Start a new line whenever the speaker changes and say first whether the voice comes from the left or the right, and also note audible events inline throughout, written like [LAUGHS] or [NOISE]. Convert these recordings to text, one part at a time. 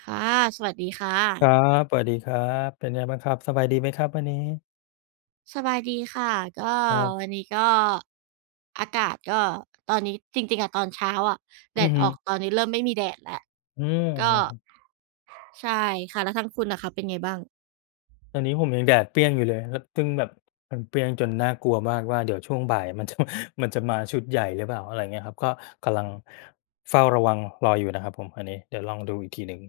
right: ค่ะสวัสดีค่ะ
left: ครับสวัสดีครับเป็นไงบ้างครับสบายดีไหมครับวันนี้
right: สบายดีค่ะก็
left: ครั
right: วั
left: บ
right: นนี้ก็อากาศก็ตอนนี้จริงๆอะตอนเช้าอะแด
left: อือ
right: ด
left: ฮึ
right: ออกตอนนี้เริ่มไม่มีแดดแล้ว
left: อืม
right: ก็
left: เหรอครับ
right: ใช่ค่ะแล้วทางคุณน่ะคะเป็นไงบ้าง
left: ตอนนี้ผมยังแดดเปรี้ยงอยู่เลยแล้วซึ่งแบบมันเปรี้ยงจนน่ากลัวมากว่าเดี๋ยวช่วงบ่ายมันจะ [LAUGHS] มันจะมาชุดใหญ่หรือเปล่าอะไรเงี้ยครับก็กำลังเฝ้าระวังรออยู่นะครับผมอันนี้เดี๋ยวลองดูอีกทีหนึ่ง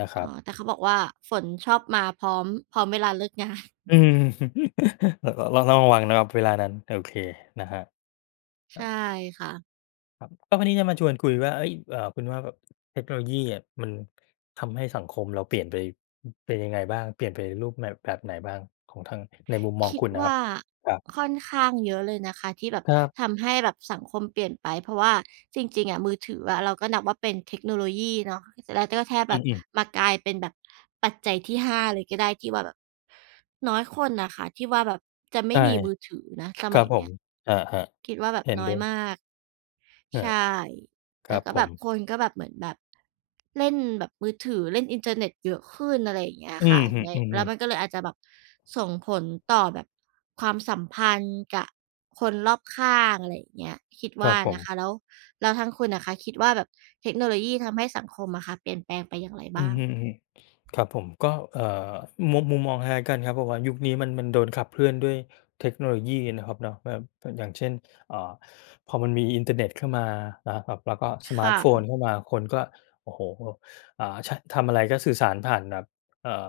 left: นะค
right: อ๋อ
left: รับ
right: แต่เขาบอกว่าฝนชอบมาพร้อมพร้อมเวลาเลิกงาน
left: อืม [LAUGHS] เราต้องระวังนะครับเวลานั้นโอเคนะครับ
right: [LAUGHS] ใช่ค่ะ
left: ครับก็วันนี้จะมาชวนคุยว่าเอ้ยคุณว่าแบบเทคโนโลยีอะมันทำให้สังคมเราเปลี่ยนไปเป็นยังไงบ้างเปลี่ยนไปรูปแบบแบบไหนบ้างของทางในมุมมอง
right: คิด
left: คุณนะครับ
right: ว่า
left: ครับ
right: ค่อนข้างเยอะเลยนะคะที่แบบ
left: ครับ
right: ทำให้แบบสังคมเปลี่ยนไปเพราะว่าจริงๆอะมือถืออะเราก็นับว่าเป็นเทคโนโลยีเนาะแล้วก็แค่
left: อื
right: แบบ
left: มๆ
right: มากลายเป็นแบบปัจจัยที่5เลยก็ได้ที่ว่าแบบน้อยคนน่ะค่ะที่ว่าแบบจะไม่
left: ใช่
right: มีมือถือนะส
left: ครั
right: มัย
left: บผ
right: เนี้
left: ม
right: ย
left: อา
right: คิดว่าแบ
left: ๆ
right: บ
left: เห็น
right: น้อ
left: ด้
right: ย
left: วย
right: มาก
left: อา
right: ใช่
left: ค
right: แล้
left: รั
right: ว
left: บ
right: ก็
left: ผ
right: แบ
left: ม
right: บคนก็แบบเหมือนแบบเล่นแบบมือถือเล่นอินเทอร์เน็ตเยอะขึ้นอะไรอย่างเงี้ย
left: อื
right: ค่ะ
left: อฮึ
right: ในแล้วมันก็
left: ๆ
right: เลยอาจจะแบบส่งผลต่อแบบความสัมพันธ์กับคนรอบข้างอะไรอย่างเงี้ยคิด
left: ครั
right: ว่า
left: บผม
right: นะคะแล้วแล้วทางคุณน่ะคะคิดว่าแบบเทคโนโลยีทำให้สังคมอะค่ะเปลี่ยนแปลงไปอย่างไร
left: อืม
right: บ้าง
left: อืมอืมครับผมก็เอ่อมุมมองคล้กันครับแาะว่ายุคนี้มันโดนขับเคลื่อนด้วยเทคโนโลยีนะครับเนาะแบบอย่างเช่นเอ่อพอมันมีอินเทอร์เน็ตเข้ามานะครับแล้วก็สมาร์ท
right: ค่ะ
left: โฟนเข้ามาคนก็โอ้โหใชทำอะไรก็สื่อสารผ่านแบบเอ่อ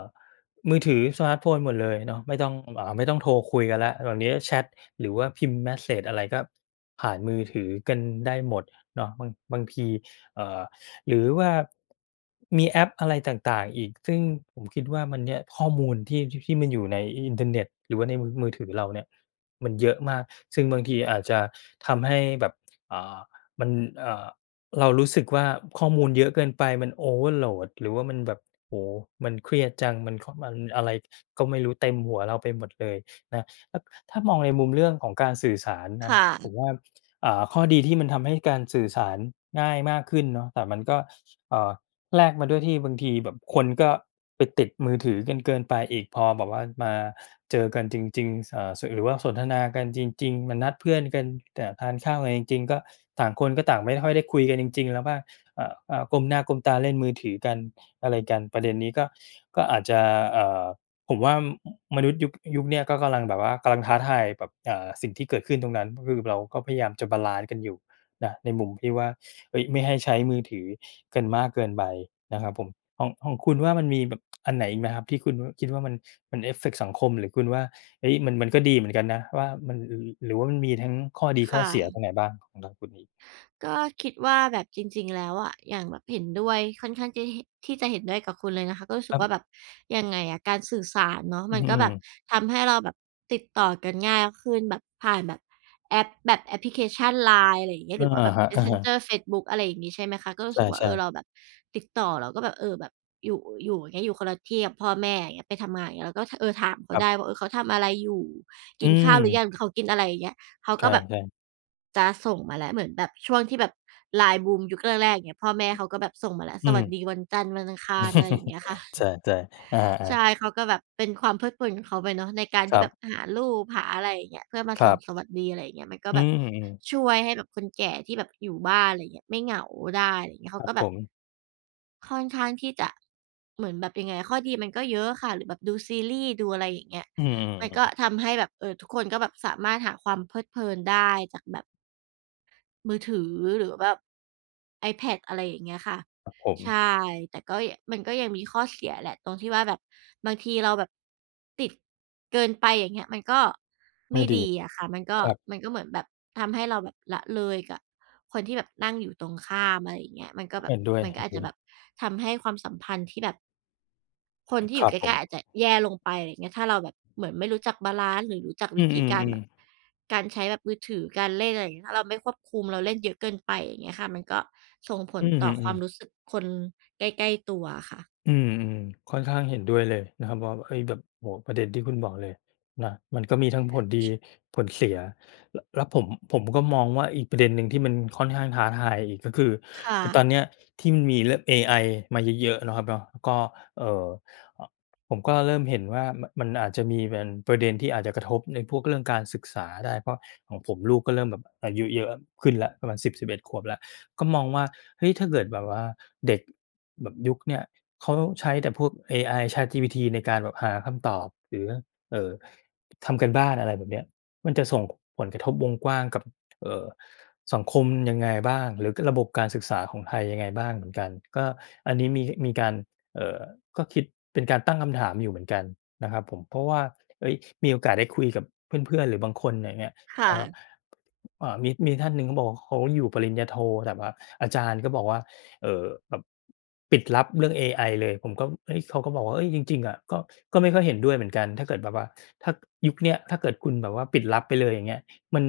left: มือถือสมาร์ทโฟนหมดเลยเนาะไม่ต้องไม่ต้องโทรคุยกันละตอนนี้แชทหรือว่าพิมพ์เมสเซจอะไรก็ผ่านมือถือกันได้หมดเนาะบางที หรือว่ามีแอปอะไรต่างๆอีกซึ่งผมคิดว่ามันเนี่ยข้อมูลที่มันอยู่ในอินเทอร์เน็ตหรือว่าในมือถือเราเนี่ยมันเยอะมากซึ่งบางทีอาจจะทำให้แบบอ่ามันเอ่าเรารู้สึกว่าข้อมูลเยอะเกินไปมัน Overload หรือว่ามันแบบโอ้โฮมันเครียดจังมันขมันอะไรก็ไม่รู้เต็มหัวเราไปหมดเลยนะถ้าถ้ามองในมุมเรื่องของการสื่อสารนะ
right: ค่ะ
left: ผมว่า ข้อดีที่มันทำให้การสื่อสารง่ายมากขึ้นเนาะแต่มันก็เอ่อแลกมาด้วยที่บางทีแบบคนก็ไปติดมือถือกันเกินไปอีกพอแบบว่ามาเจอกันจริงๆสหรือว่าสนทนากันจริงๆมานัดเพื่อนกันแต่ทานข้าวกันจริงๆก็ต่างคนก็ต่างไม่ค่อยได้คุยกันจริงๆแล้วบ้างก้มหน้าก้มตาเล่นมือถือกันอะไรกันประเด็นนี้ก็อาจจะเอ่อ ผมว่ามนุษย์ยุคเนี้ยก็กำลังแบบว่ากำลังท้าทายแบบสิ่งที่เกิดขึ้นตรงนั้นก็คือเราก็พยายามจะบาลานซ์กันอยู่นะในมุมที่ว่าเฮ้ยไม่ให้ใช้มือถือกันมากเกินไปนะครับผมของคุณว่ามันมีแบบอันไหนอีกไหมครับที่คุณคิดว่ามันเอฟเฟกต์สังคมหรือคุณว่าเฮ้ยมันก็ดีเหมือนกันนะว่ามันหรือว่ามันมีทั้งข้อดีข้อเสียตร
right: ค่ะ
left: งไหนบ้างของทางคุณนี้
right: ก็คิดว่าแบบจริงๆแล้วอะอย่างแบบเห็นด้วยค่อนข้างจะเหนที่จะเห็นด้วยกับคุณเลยนะคะก็รู้
left: ค
right: สึก
left: รั
right: ว่าแบบ
left: บ
right: ยังไงอะการสื่อสารเนาะ
left: อื
right: มันก็แบ
left: ม
right: บ
left: ๆ
right: ทำให้เราแบบติดต่อกันง่ายขึ้นแบบผ่านแบบแอปแบบแอปพลิเคชัน LINE อะไรอย่างเงี้ย
left: อา
right: หรือว่าแบบ
left: ครับอะฮะ
right: Messenger เฟซบุ๊กอะไรอย่างงี้ใช่ไหมคะก็
left: ใ
right: รู้สึกว่าเอ
left: ช่
right: อเรา
left: ๆ
right: แบบติดต่อเราก็แบบเออแบบอยู่อยู่อย่างเงี้ยอยู่คนละที่กับพ่อแม่อย่างเงี้ยไปทำงานอย่างเงี้ยเราก็เออถาม
left: ค
right: เขา
left: รั
right: ได้
left: บ
right: ว่าเออเขาทำอะไรอยู่
left: อื
right: กินข้า
left: ม
right: วหรือยังเขากินอะไรอย่างเงี้ย เขาก็
left: ใช่
right: แบบ
left: ๆ
right: จะส่งมาแล้วเหมือนแบบช่วงที่แบบ LINE บูมยุคแรกๆอย่างเงี้ยพ่อแม่เขาก็แบบส่งมาแล้ว
left: อื
right: ส
left: ม
right: วัสดีวันจันทร์วันอังคารอะไรอย่างเงี้ย
left: [LAUGHS] ใช
right: ค่ะ
left: ่ๆอา
right: ใช่
left: ๆ
right: เขาก็แบบเป็นความเพลิดเพลินของเขาไปเนาะในการ
left: ค
right: ที่
left: รั
right: แบบ
left: บ
right: หารูปหาอะไรอย่างเงี้ยเพื่อมา
left: ค
right: ส่
left: รั
right: งส
left: บ
right: วัสดีอะไรอย่างเงี้ยมันก็
left: อื
right: แบบ
left: ม อืม
right: ช่วยให้แบบคนแก่ที่แบบอยู่บ้านอะไรอย่างเงี้ยไม่เหงาได้อะไรอย่างเงี้ย
left: ค
right: เขา
left: รับ
right: ก็
left: ผ
right: แบบ
left: ม
right: ค่อนข้างที่จะเหมือนแบบยังไงข้อดีมันก็เยอะค่ะหรือแบบดูซีรีส์ดูอะไรอย่างเงี้ย
left: อืมอืม
right: มัน
left: อื
right: ก็
left: ม
right: ทำให้แบบทุกคนก็แบบสามารถหาความเพลิดเพลินได้จากแบบ มือถือหรือแบบ iPad อะไรอย่างเงี้ยค่ะ
left: ครับผม
right: ใช่แต่ก็ยมันก็ยังมีข้อเสียแหละตรงที่ว่าแบบบางทีเราแบบติดเกินไปอย่างเงี้ยมันก็
left: ไม่
right: ไม่
left: ดี
right: ดีอะค่ะมันก็
left: ครับ
right: มันก็เหมือนแบบทำให้เราแบบละเลยกับคนที่แบบนั่งอยู่ตรงข้ามอะไรอย่างเงี้ยมันก็แบบ
left: เห็นด้วย
right: มันก็อาจจะแบบทำให้ความสัมพันธ์ที่แบบ คนที่
left: ๆค
right: อ
left: รั
right: ยู่
left: บ
right: ใก
left: ผม
right: ล้ๆอาจจะแย่ลงไปอะไรเงี้ยถ้าเราแบบเหมือนไม่รู้จักบาลานซ์หรือรู้จัก
left: อื
right: วิธีการ
left: ม
right: แบบ
left: ๆๆ
right: การใช้แบบมือถือการเล่นอะไรอย่างเงี้ยถ้าเราไม่ควบคุมเราเล่นเยอะเกินไปอย่างเงี้ยค่ะมันก็ส่งผ
left: อื
right: ลต่อควา
left: ม
right: มรู้
left: ๆๆ
right: สึกคนใกล้ๆตัวอะค่ะ
left: อืมอืมค่อนข้างเห็นด้วยเลยนะครับว่าไอ้ยแบบโอ้ประเด็นที่คุณบอกเลยนะมันก็มีทั้งผลดี
right: ช
left: ผลเสียแลวแล้วผมก็มองว่าอีกประเด็นหนึ่งที่มันค่อนข้างท้าทายอีกก็คือ
right: ค่ะ
left: ไอ้ตอนเนี้ยที่มันมีเรื่องเอไอมาเยอะๆนะครับเนาะก็เออเอ่อผมก็เริ่มเห็นว่ามันอาจจะมีเป็นประเด็นที่อาจจะกระทบในพวกเรื่องการศึกษาได้เพราะของผมลูกก็เริ่มแบบอายุเยอะขึ้นละประมาณ10-11 ขวบละก็มองว่าเฮ้ยถ้าเกิดแบบว่าเด็กแบบยุคเนี้ย เขาใช้แต่พวกเอไอ ChatGPT ในการแบบหาคำตอบหรือเอ่อทำการบ้านอะไรแบบเนี้ยมันจะส่งผลกระทบวงกว้างกับเอ่อสังคมยังไงบ้างหรือระบบการศึกษาของไทยยังไงบ้างเหมือนกันก็อันนี้มีการเอ่อก็คิดเป็นการตั้งคำถามอยู่เหมือนกันนะครับผมเพราะว่าเฮ้ยมีโอกาสได้คุยกับเพื่อนๆหรือบางคนอย่างเงี้ยพ
right: ค่ะ
left: อมีท่านหนึ่งเขาบอกว่าเขาอยู่ปริญญาโทแต่ว่าอาจารย์ก็บอกว่า เอ่อแบบปิดลับเรื่องเอไอเลยผมก็เฮ้ยเขาก็บอกว่าเฮ้ยจริงๆอะก็ไม่ค่อยเห็นด้วยเหมือนกันถ้าเกิดแบบว่าถ้ายุคเนี้ยถ้าเกิดคุณแบบว่าปิดลับไปเลยอย่างเงี้ยมัน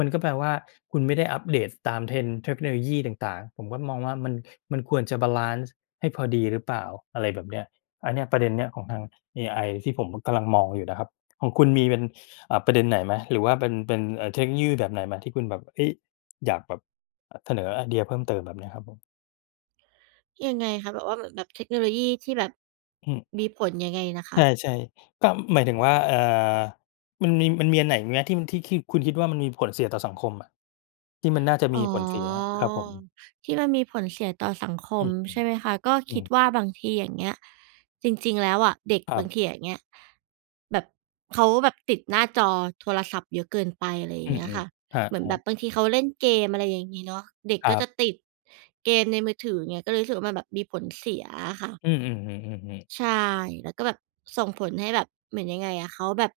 left: มันก็แปลว่าคุณไม่ได้อัปเดตตาม Trend เทคโนโลยีต่างๆผมก็มองว่ามันควรจะบาลันซ์ให้พอดีหรือเปล่าอะไรแบบเนี้ยอันเนี้ยประเด็นเนี้ยของทางเอไอที่ผมกำลังมองอยู่นะครับของคุณมีเป็นอ่าประเด็นไหนไหมหรือว่าเป็นเทคโนโลยีแบบไหมที่คุณแบบเฮ้ยอยากแบบเสนอไอเดียเพิ่มเติมแบบเนี้ยครับผ
right: ยังไงคะแบบว่าเหมือนแบบเทคโนโลยีที่แบบ
left: ม
right: มีผลยังไงนะ
left: ใ
right: คะ
left: ช่ๆก็หมายถึงว่ามันมีอันไหนไหมที่คุณคิดว่ามันมีผลเสียต่อสังคมอะที่มันน่าจะ
right: อ๋
left: มี
right: อ
left: ผลเสียครับผม
right: ที่มันมีผลเสียต่อสังค
left: อื
right: ม
left: ม
right: ใช่ไหมคะก็
left: อื
right: คิ
left: ม
right: ดว่าบางทีอย่างเงี้ยจริงๆแล้วอะเด็ก
left: ครั
right: บางที
left: บ
right: อย่างเงี้ยแบบเขาแบบติดหน้าจอโทรศัพท์เยอะเกินไปอะไรอ
left: อื
right: ย่างเงี้ย
left: ม
right: ค่ะ
left: ๆครั
right: เหมือนแบบ
left: บ
right: บางทีเขาเล่นเกมอะไรอย่างงี้เนาะเด็ก
left: ๆค
right: ก็
left: รั
right: จะ
left: บ
right: ติดเกมในมือถืออย่างเงี้ยก็เลยรู้สึกว่ามันแบบมีผลเสียอะค่ะ
left: อืมๆๆๆๆ
right: ใช่ แล้วก็แบบส่งผลให้แบบเหมือนยังไงอะเขาแบบ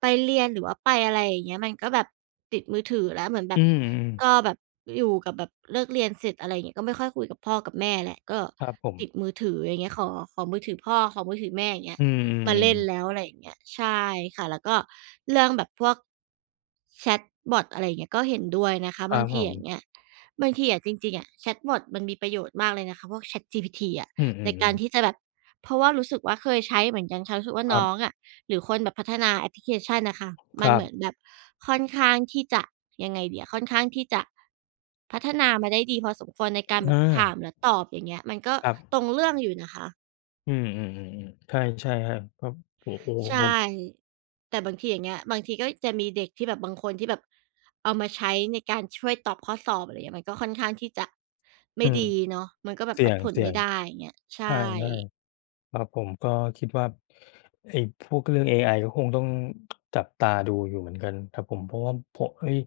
right: ไปเรียนหรือว่าไปอะไรอย่างเงี้ยมันก็แบบติดมือถือแล้วเหมือนแบ
left: อื
right: บ
left: ม
right: ก็
left: ๆ
right: แบบอยู่กับแบบเลิกเรียนเสร็จอะไรอย่างเงี้ยก็ไม่ค่อยคุยกับพ่อกับแม่แหละก็
left: ครับผ
right: ติด
left: ม
right: มือถืออย่างเงี้ยขอขอมือถือพ่อขอมือถือแม่อย่างเงี้ย
left: อื
right: มาเล่
left: ม
right: นแล้
left: ๆๆ
right: วอะไรอย่างเงี้ยใช่ค่ะแล้วก็เรื่องแบบพวกแชตบอตอะไรอย่างเงี้ยก็เห็นด้วยนะคะ
left: ครั
right: บาง
left: บผ
right: ทีอย่างเงี้
left: ม
right: ยบางทีอะจริงๆอะแชตบอตมันมีประโยชน์มากเลยนะคะพวก ChatGPT อะ
left: อื
right: ในกา
left: ม
right: รที่
left: ๆๆ
right: จะแบบเพราะว่ารู้สึกว่าเคยใช้เหมือนกันค่ะรู้สึกว่า
left: ครั
right: น้อง
left: บ
right: อะหรือคนแบบพัฒนาแอปพลิเคชันน่ะค่ะ
left: ค
right: มัน
left: รั
right: เห
left: บ
right: มือนแบบค่อนข้างที่จะยังไงดีอะค่อนข้างที่จะพัฒนามาได้ดีพอสมควรในการแบบถา
left: อา
right: มและตอบอย่างเงี้ยมันก็
left: ครับ
right: ตรงเรื่องอยู่นะคะ
left: อืมๆๆๆใช่ๆครับครับโอ้โฮ
right: ใช่
left: ผม
right: แต่บางทีอย่างเงี้ยบางทีก็จะมีเด็กที่แบบบางคนที่แบบเอามาใช้ในการช่วยตอบข้อสอบอะไรอย่างเงี้ยมันก็ค่อนข้างที่จะ
left: อื
right: ไม่
left: ม
right: ดีเนาะมันก็แบบ
left: เสี
right: วัดผล
left: ่ย
right: ไม่
left: ง
right: ได้อย่างเงี้ย
left: ๆ
right: ใช่
left: ใช่ๆ ครับผมก็คิดว่าไอ้พวกเรื่องเอไอก็คงต้องจับตาดูอยู่เหมือนกันครับผมเพราะว่าโพเฮ้ย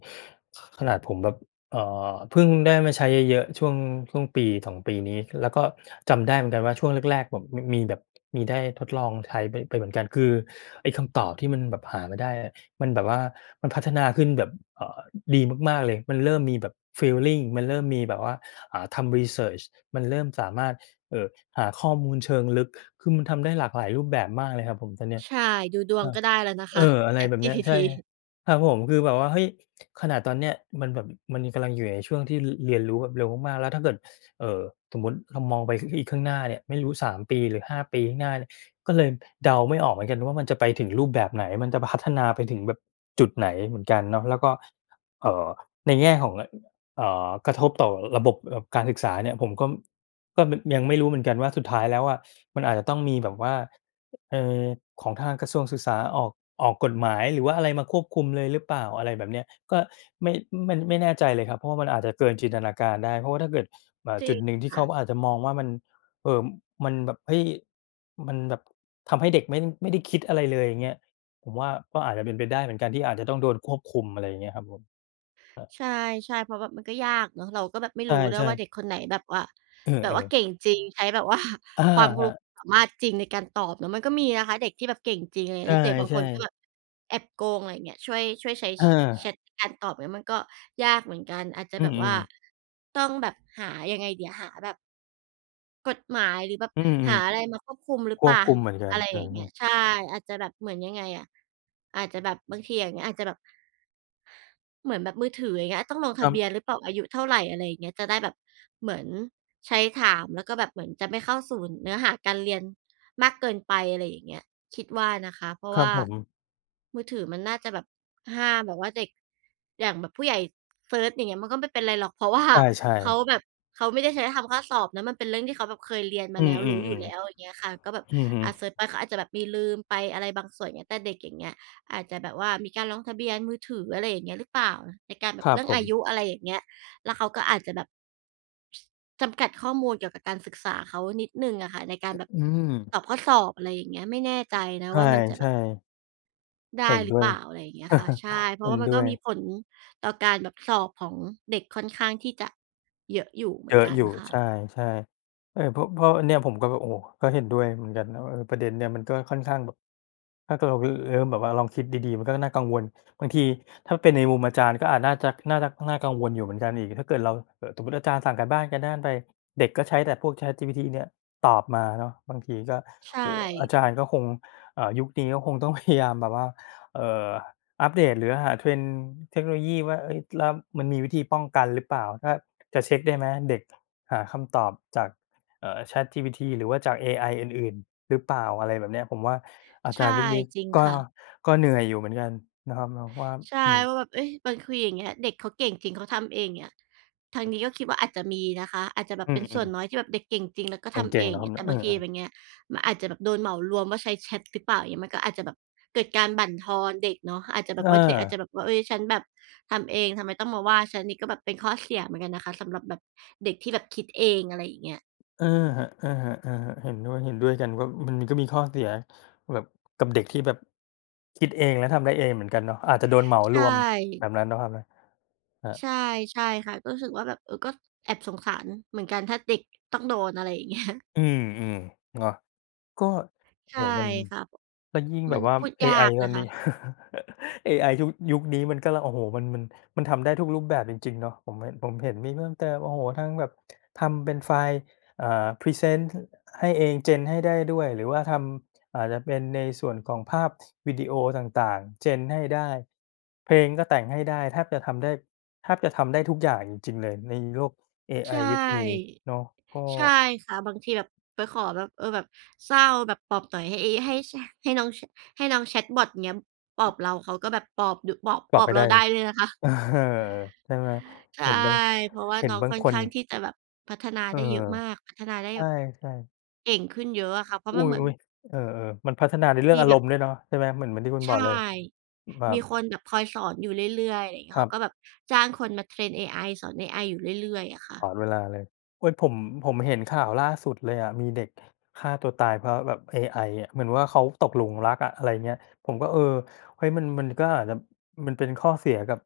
left: ขนาดผมแบบเอ่อเพิ่งได้มาใช้เยอะๆช่วงปีสอ2ปีนี้แล้วก็จำได้เหมือนกันว่าช่วงแรกๆแบบมีแบบมีได้ทดลองใช้ไปเหมือนกันคือไอ้คำตอบที่มันแบบหามาได้อะมันแบบว่ามันพัฒนาขึ้นแบบเอ่อดีมากๆเลยมันเริ่มมีแบบฟีลลิงมันเริ่มมีแบบว่าอ่าทำรีเสิร์ชมันเริ่มสามารถ เอ่อหาข้อมูลเชิงลึกคือมันทำได้หลากหลายรูปแบบมากเลยครับผมตอนเนี้ย
right: ใช่ดูดวง
left: อา
right: ก็ได้แล้วนะ
left: เอ
right: คะ
left: ออะ
right: [LAUGHS]
left: ไรแบบเนี้ย
right: ChatGPT
left: ใช่ครับผมคือแบบว่าเฮ้ยขนาดตอนเนี้ยมันแบบมันกำลังอยู่ในช่วงที่รเรียนรู้แบบเร็วมากๆแล้วถ้าเกิดเอ่อสมมุติเรามองไปอีกข้างหน้าเนี่ยไม่รู้3ปีหรือ5ปีข้างหน้าเนี่ยก็เลยเดาไม่ออกเหมือนกันว่ามันจะไปถึงรูปแบบไหนมันจะพัฒนาไปถึงแบบจุดไหนเหมือนกันเนาะแล้วก็เอ่อในแง่ของอกระทบต่อระบบการศึกษาเนี่ยผมก็ก็มยังไม่รู้เหมือนกันว่าสุดท้ายแล้วอะมันอาจจะต้องมีแบบว่า เอ่อของทางกระทรวงศึกษาออกกฎหมายหรือว่าอะไรมาควบคุมเลยหรือเปล่าอะไรแบบเนี้ยก็ไม่มันไม่แน่ใจเลยครับเพราะว่ามันอาจจะเกินจินตนาการได้เพราะว่าถ้าเกิดอ่า
right: จริ
left: จุด
right: ง
left: หนึ่งที่
right: ค่ะ
left: เขาอาจจะมองว่ามันเอ่อมันแบบเฮ้ยมันแบบทำให้เด็กไม่ได้คิดอะไรเลยอย่างเงี้ยผมว่าก็อาจจะเป็นไปได้เหมือนกันที่อาจจะต้องโดนควบคุมอะไรอย่างเงี้ยครับผมครับ
right: ใช่ๆเพราะแบบมันก็ยากเนาะเราก็แบบไม่
left: ใ
right: รู้ด้วย
left: ช่
right: ว่าเด็ก
left: ๆ
right: คนไหนแบบว่า
left: เอ
right: แบบ
left: อ
right: ว่าเก่
left: ๆ
right: งจริงใช้แบบว่า
left: อา
right: [LAUGHS] ความ
left: ครั
right: รู้
left: บ
right: สามารถจริงในการตอบเนาะมันก็มีนะคะเด็กที่แบบเก่งจริงอะไรอย่าง
left: ใช
right: เงี้ยเด็กบางค
left: ่
right: นก็แบบ
left: ๆ
right: แอบโกงอะไรอย่างเงี้ยช่วยใช้
left: เออ
right: ชแชตในการตอบเงี้ยมันก็ยากเหมือนกันอาจจะ
left: อื
right: แบบ
left: ม
right: ว่า
left: ๆ
right: ต้องแบบหายังไงดีอะหาแบบ กฎหมายหรือแบบ
left: อืม
right: หาอะไรมาควบคุมหรื
left: ๆค
right: อเป
left: วบ
right: ล่า
left: คุมเหมือนกัน
right: อะไร
left: ใช
right: อย่างเงี้
left: ่
right: ยใช่
left: ๆ
right: อาจจะแบบเหมือนยังไงอะอาจจะแบบบางทีอย่างเงี้ยอาจจะแบบ เหมือนแบบมือถืออย่างเงี้ยต้องลง
left: ครั
right: ทะเบียนห
left: บ
right: รือเปล่าอายุเท่าไรอะไรอย่างเงี้ยจะได้แบบเหมือนใช้ถามแล้วก็แบบเหมือนจะไม่เข้าสู่เนื้อหาการเรียนมากเกินไปอะไรอย่างเงี้ยคิดว่านะคะเพราะ
left: ครับ
right: ว่า
left: ผม
right: มือถือมันน่าจะแบบห้ามแบบว่าเด็กอย่างแบบผู้ใหญ่เซิร์ชอย่างเงี้ยมันก็ไม่เป็นไรหรอกเพราะว่า
left: ใช่
right: เขาแบ
left: ๆ
right: บเขาไม่ได้ใช้ทำข้อสอบนะมันเป็นเรื่องที่เขาแบบเคยเรียนมา
left: อือ
right: แล้วรู้อยู่แล้ว
left: ๆ
right: อย่างเงี้ยค่ะก็แบบ
left: ๆอือฮึ
right: อาเซิร์ชไปเขาอาจจะแบบมีลืมไปอะไรบางส่วนอย่างเงี้ยแต่เด็กอย่างเงี้ย อาจจะแบบว่ามีการลงทะเบียนมือถืออะไรอย่างเงี้ยหรือเปล่าในการแบ
left: ค
right: บ
left: รับ
right: เรื่อง
left: ผม
right: อายุอะไรอย่างเงี้ยแล้วเขาก็อาจจะแบบจำกัดข้อมูลเกี่ยวกับการศึกษาเขานิดหนึ่งอะค่ะในการแบบ
left: อืม
right: ตอบข้อสอบอะไรอย่างเงี้ยไม่แน่ใจนะ
left: ใ
right: ว่ามันจะแบบ
left: ช่ๆ
right: ได้
left: เห็น
right: หรือ
left: ด้ว
right: เป
left: ย
right: ล่าอะไรอย่างเงี้ยค่ะใช่เพ
left: [LAUGHS]
right: ราะ
left: เห็น
right: ว่ามัน
left: ด้
right: ก็
left: วย
right: มีผลต่อการแบบสอบของเด็กค่อนข้างที่จะเยอะอยู่เห
left: เย
right: มือน
left: อะ
right: กัน
left: อยู่
right: ค่ะ
left: ใช่ๆเออเพราะอันเนี้ยผมก็แบบโอ้โฮก็เห็นด้วยเหมือนกันนะว่าเออประเด็นเนี่ยมันก็ค่อนข้างแบบถ้าเกิดเรารเริ่มแบบว่าลองคิดดีๆมันก็น่ากังวลบางทีถ้าเป็นในมุมอาจารย์ก็อาจน่าจะน่ากังวลอยู่เหมือนกันอีกถ้าเกิดเราสมมุติอาจารย์สั่งการบ้านการด้านไปเด็กก็ใช้แต่พวก ChatGPT เนี่ยตอบมาเนาะบางทีก็
right: ใช่
left: โอ้โฮอาจารย์ก็คงยุคนี้ก็คงต้องพยายามแบบว่าเอ่ออัปเดตหรือหา trend เทคโนโลยีว่าเฮ้ยแล้วมันมีวิธีป้องกันหรือเปล่าถ้า จะเช็คได้ไหมเด็กหาคำตอบจากChatGPT หรือว่าจากเอไออื่นๆหรือเปล่าอะไรแบบเนี้ยผมว่าอาจารย์
right: ใช่
left: ยุคนี้
right: จริง
left: ก็
right: ค่ะ
left: ก็เหนื่อยอยู่เหมือนกันนะครับเนาะว่า
right: ใช่
left: อื
right: ว่า
left: ม
right: แบบเอ้ยมันคืออย่างเงี้ยเด็กเขาเก่งจริงเขาทำเองอย่างเงี้ยทางนี้ก็คิดว่าอาจจะมีนะคะอาจจะแบ
left: อื
right: บเป็นส่
left: ม
right: วนน้อย
left: ๆ
right: ที่แบบเด็กเก่งจริงแล้วก็ทำ
left: เก่
right: เอ
left: ง
right: ง
left: ๆ
right: อ
left: นะ
right: ย่าง
left: ครับ
right: เงี้ยแต่
left: เอ
right: บางที
left: อ
right: แบบ
left: ๆ
right: เงี้ยมันอาจจะแบบโดนเหมารวมว่าใช้แชตหรือเปล่าอย่างเงี้ยมันก็อาจจะแบบเกิดการบั่นทอนเด็กเนาะอาจจะแบ
left: อ
right: บว่าเด็กอาจ
left: า
right: จะแบบว่าเฮ้ยฉันแบบทำเองทำไมต้องมาว่าฉันนี่ก็แบบเป็นข้อเสียเหมือนกันนะคะสำหรับแบบเด็กที่แบบคิดเองอะไรอย่างเงี้ย
left: เออครับอะฮะๆเห็นด้วยเห็นด้วยกันว่ามันก็มีข้อเสียแบบกับเด็กที่แบบคิดเองและทำได้เองเหมือนกันเนาะอาจจะโดนเหมาร
right: ใช่
left: วมแบบนั้นเนาะครับนะครับ
right: ใช่ใช่ค่ะก็รู้สึกว่าแบบเออก็แอบสงสารเหมือนกันถ้าเด็กต้องโดนอะไรอย่างเงี้ย
left: อืมๆเนาะก็
right: [LAUGHS] ใช่
left: โอ้โฮมัน
right: ค่ะ
left: แล้วยิ่งแบ
right: มัน
left: บว่า
right: พูด
left: AI
right: ยาก
left: ตอ
right: นะ
left: น
right: คะ
left: นี้ [LAUGHS] AI ยุคนี้มันก็ละโอ้โหมันมันทำได้ทุกรูปแบบจริงๆเนาะผมเห็นมีเพิ่มเติมโอ้โหทั้งแบบทำเป็นไฟล์เอ่าพรีเซนต์ให้เองเจนให้ได้ด้วยหรือว่าทำอาจจะเป็นในส่วนของภาพวิดีโอต่างๆเจนให้ได้เพลงก็แต่งให้ได้แทบจะทำได้ทุกอย่างจริงๆเลยในโลกเอไอ
right: ใช
left: ยุคนี้
right: ่
left: เนาะก็
right: ใช่ค่ะบางทีแบบไปขอแบบเออแบบเศร้าแบบปลอบหน่อยให้ไอ้ให้ชให้น้องชให้น้องแชตบอตอย่างเงี้ยปลอบเราเขาก็แบบปลอบดุปลอบ
left: ป
right: ป
left: รั
right: ล
left: บ
right: อ
left: ไป
right: บเรา
left: ได้
right: ได้ด้วยนะคะ
left: เออ [LAUGHS] ใช่ไหม
right: ใช่
left: เห็นบาง
right: เพราะว่า
left: เห็น
right: น้อง
left: บาง
right: ค่อน
left: คน
right: ข้างที่จะแบบพัฒนา
left: เอ
right: ได้เยอะมาก
left: อ
right: พัฒนาได้
left: ใ
right: แบบ
left: ช่ๆ
right: เก่งขึ้นเยอะอะค่ะเพราะ
left: อุ
right: มันเหมือน
left: ๊ยๆเออๆมันพัฒนาในเรื่อง
right: มี
left: อา
right: แบ
left: ร
right: บ
left: มณ์ด้วยเนาะใช่ไหมเหมือนที่คุณบอ
right: ใช่
left: กเลยแบ
right: มี
left: บ
right: คนแบบคอยสอนอยู่เรื่อยๆอะไรอย่างเงี้
left: ค
right: ย
left: รั
right: เขาก็แบ
left: บ
right: บจ้างคนมาเทรนเอไอสอนเอไออยู่เรื่อยๆอะค่ะ
left: ตลอดเวลาเลยโอ๊ยผมเห็นข่าวล่าสุดเลยอะมีเด็กฆ่าตัวตายเพราะแบบเอไออะเหมือนว่าเขาตกหลุมรักอะอะไรเงี้ยผมก็เออเฮ้ยมันก็อาจจะมันเป็นข้อเสียกับ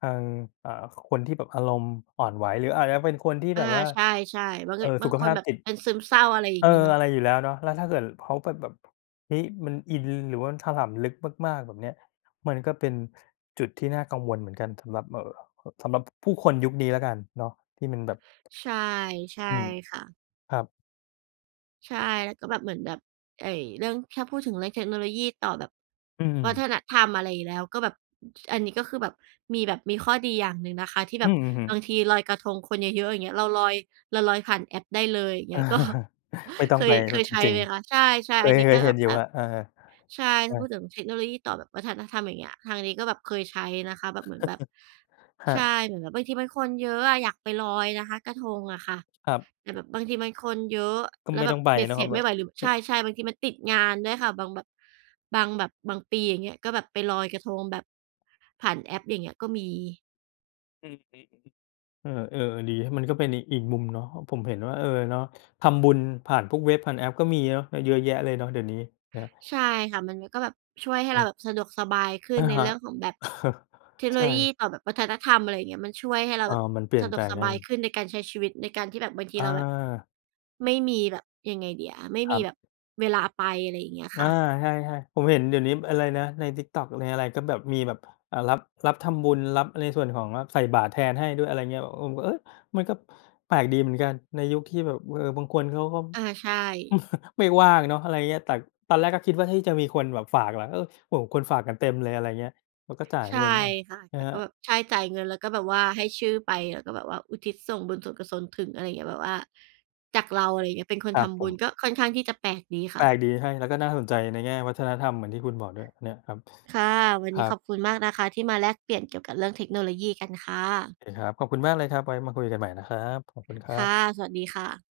left: ทางอ่าคนที่แบบอารมณ์อ่อนไหวหรืออาจจะเป็นคนที่แบ
right: อา
left: บว่า
right: ใช่ๆบางบา
left: สุ
right: ง
left: ข
right: คน
left: ภาพ
right: แบบ
left: จิต
right: เป็นซึมเศร้าอะไรอย่า
left: เอ
right: ง
left: อ
right: งี้เนาะ
left: อะไรอยู่แล้วเนาะแล้วถ้าเกิดเขาแบบเฮ้ยมันอินหรือว่าถลำลึกมากๆแบบเนี้ยมันก็เป็นจุดที่น่ากังวลเหมือนกันสำหรับสำหรับผู้คนยุคนี้แล้วกันเนาะที่มันแบบ
right: ใช่ใช่
left: อืม
right: ค่ะ
left: ครับ
right: ใช่แล้วก็แบบเหมือนแบบไอ้เรื่องถ้าพูดถึงเรื่องเทคโนโลยีต่อแบบ
left: อืม
right: วัฒนธรรมอะไรอยู่แล้วก็แบบอันนี้ก็คือแบบมีแบบมีข้อดีอย่างหนึ่งนะคะที่
left: อื
right: แบบ
left: ม
right: บา
left: ๆ
right: ง
left: ๆ
right: ทีลอยกระทงคนเยอะๆอย่างเงี้ยเราลอยเราลอยผ่านแอปได้เลยอย่างเงี้ยก็
left: [LAUGHS] ไม่ต้
right: [LAUGHS]
left: อ
right: เค
left: งไป
right: ยเค
left: แล้ว
right: ย
left: จ
right: ใช้
left: ริง
right: ไหมคะใช่
left: ๆเค
right: ๆอัน
left: ย
right: นี้
left: เค
right: ก็
left: ยเห็
right: แบ
left: น
right: บ
left: อยู่
right: แอ
left: ค
right: ป
left: รับเออ
right: ใช่
left: ๆเอ
right: ถ้า
left: อ
right: พูดถึงเทคโนโลยีต่อแบบวัฒนธรรมอย่างเงี้ยทางนี้ก็แบบเคยใช้นะคะแบบเหมือนแบบ
left: ครั
right: ใช่
left: บ
right: เหมือนแบบบางทีมันคนเยอะอะอยากไปลอยนะคะกระทงอะค่ะ
left: ครับ
right: แต่แบบบางทีมันคนเยอะ
left: ก็
right: แล้ว
left: ไม่
right: แบ
left: ต้
right: บ
left: องไป
right: เบ็ด
left: เนาะ
right: เส
left: ค
right: ร็
left: รับ
right: จไม่
left: เนาะ
right: ไหวหรือใช่ๆบางทีมันติดงานด้วยค่ะบางแบบบางแบบบางปีอย่างเงี้ยก็แบบไปลอยกระทงแบบผ่านแอปอย่างเงี้ยก็มี
left: ออืมเออๆดีมันก็เป็นอีกมุมเนาะผมเห็นว่าเออเนาะทำบุญผ่านพวกเว็บผ่านแอปก็มีเนาะเยอะแยะเลยเนาะเดี๋ยวนี้เนาะ
right: ใช่ค่ะมันก็แบบช่วยให้เราแบบสะดวกสบายขึ้น
left: อะ
right: ใน
left: ฮะ
right: เรื่องของแบบเทค
left: [LAUGHS]
right: โนโลยีต่
left: ใช่
right: อแบบวัฒนธรรมอะไรอย่างเงี้ยมันช่วยให้เรา
left: เออ
right: แบบ
left: มันเปลี่ยน
right: สะด
left: แป
right: ว
left: ล
right: ก
left: ง
right: ส
left: ได้
right: บายขึ้นในการใช้ชีวิตในการที่แบบบางที
left: อ
right: เราแบบ
left: า
right: ไม่มีแบบยังไงดีอะไม่
left: ค
right: มี
left: รั
right: แบบ
left: บ
right: เวลาไปอะไรอย่างเงี้ย
left: อา
right: ค่ะ
left: ใช่ๆผมเห็นเดี๋ยวนี้อะไรนะใน TikTok ในอะไรก็แบบมีแบบอ่ารับรับทำบุญรับในส่วนของรับใส่บาตรแทนให้ด้วยอะไรเงี้ยผมก็เอ๊ยมันก็แปลกดีเหมือนกันในยุคที่แบบเออบางคนเขาก็
right: อาใช่
left: [LAUGHS] ไม่ว่างเนาะอะไรเงี้ยแต่ตอนแรกก็คิดว่าเฮ้ยจะมีคนแบบฝากเหรอเออโอ้โฮคนฝากกันเต็มเลยอะไรเงี้ยแล้วก็จ่าย
right: ใช่
left: เงินเอา
right: ค่ะ
left: อะ
right: ก็
left: ฮะ
right: ก็แบบใช่จ่ายเงินแล้วก็แบบว่าให้ชื่อไปแล้วก็แบบว่าอุทิศส่งบุญส่วนกุศลถึงอะไรอย่างเงี้ยแบบว่าจากเราอะไรอย่างเงี้ยเป็นค
left: ค
right: น
left: รับ
right: ทำ
left: ผ
right: บุ
left: ม
right: ญก็ค่อนข้างที่จะแปลกดี
left: แปลก
right: ค่ะ
left: ดีใช่แล้วก็น่าสนใจในแง่วัฒนธรรมเหมือนที่คุณบอกด้วยเนี่ยครับ
right: ค่ะวัน
left: ค
right: นี้
left: รับ
right: ขอบคุณมากนะคะที่มาแลกเปลี่ยนเกี่ยวกับเรื่องเทคโนโลยีกันค่ะ
left: โอเคครับ ขอบคุณมากเลยครับไว้มาคุยกันใหม่นะครับ ขอบคุณครั
right: ค่ะ
left: บ
right: สวัสดีค่ะ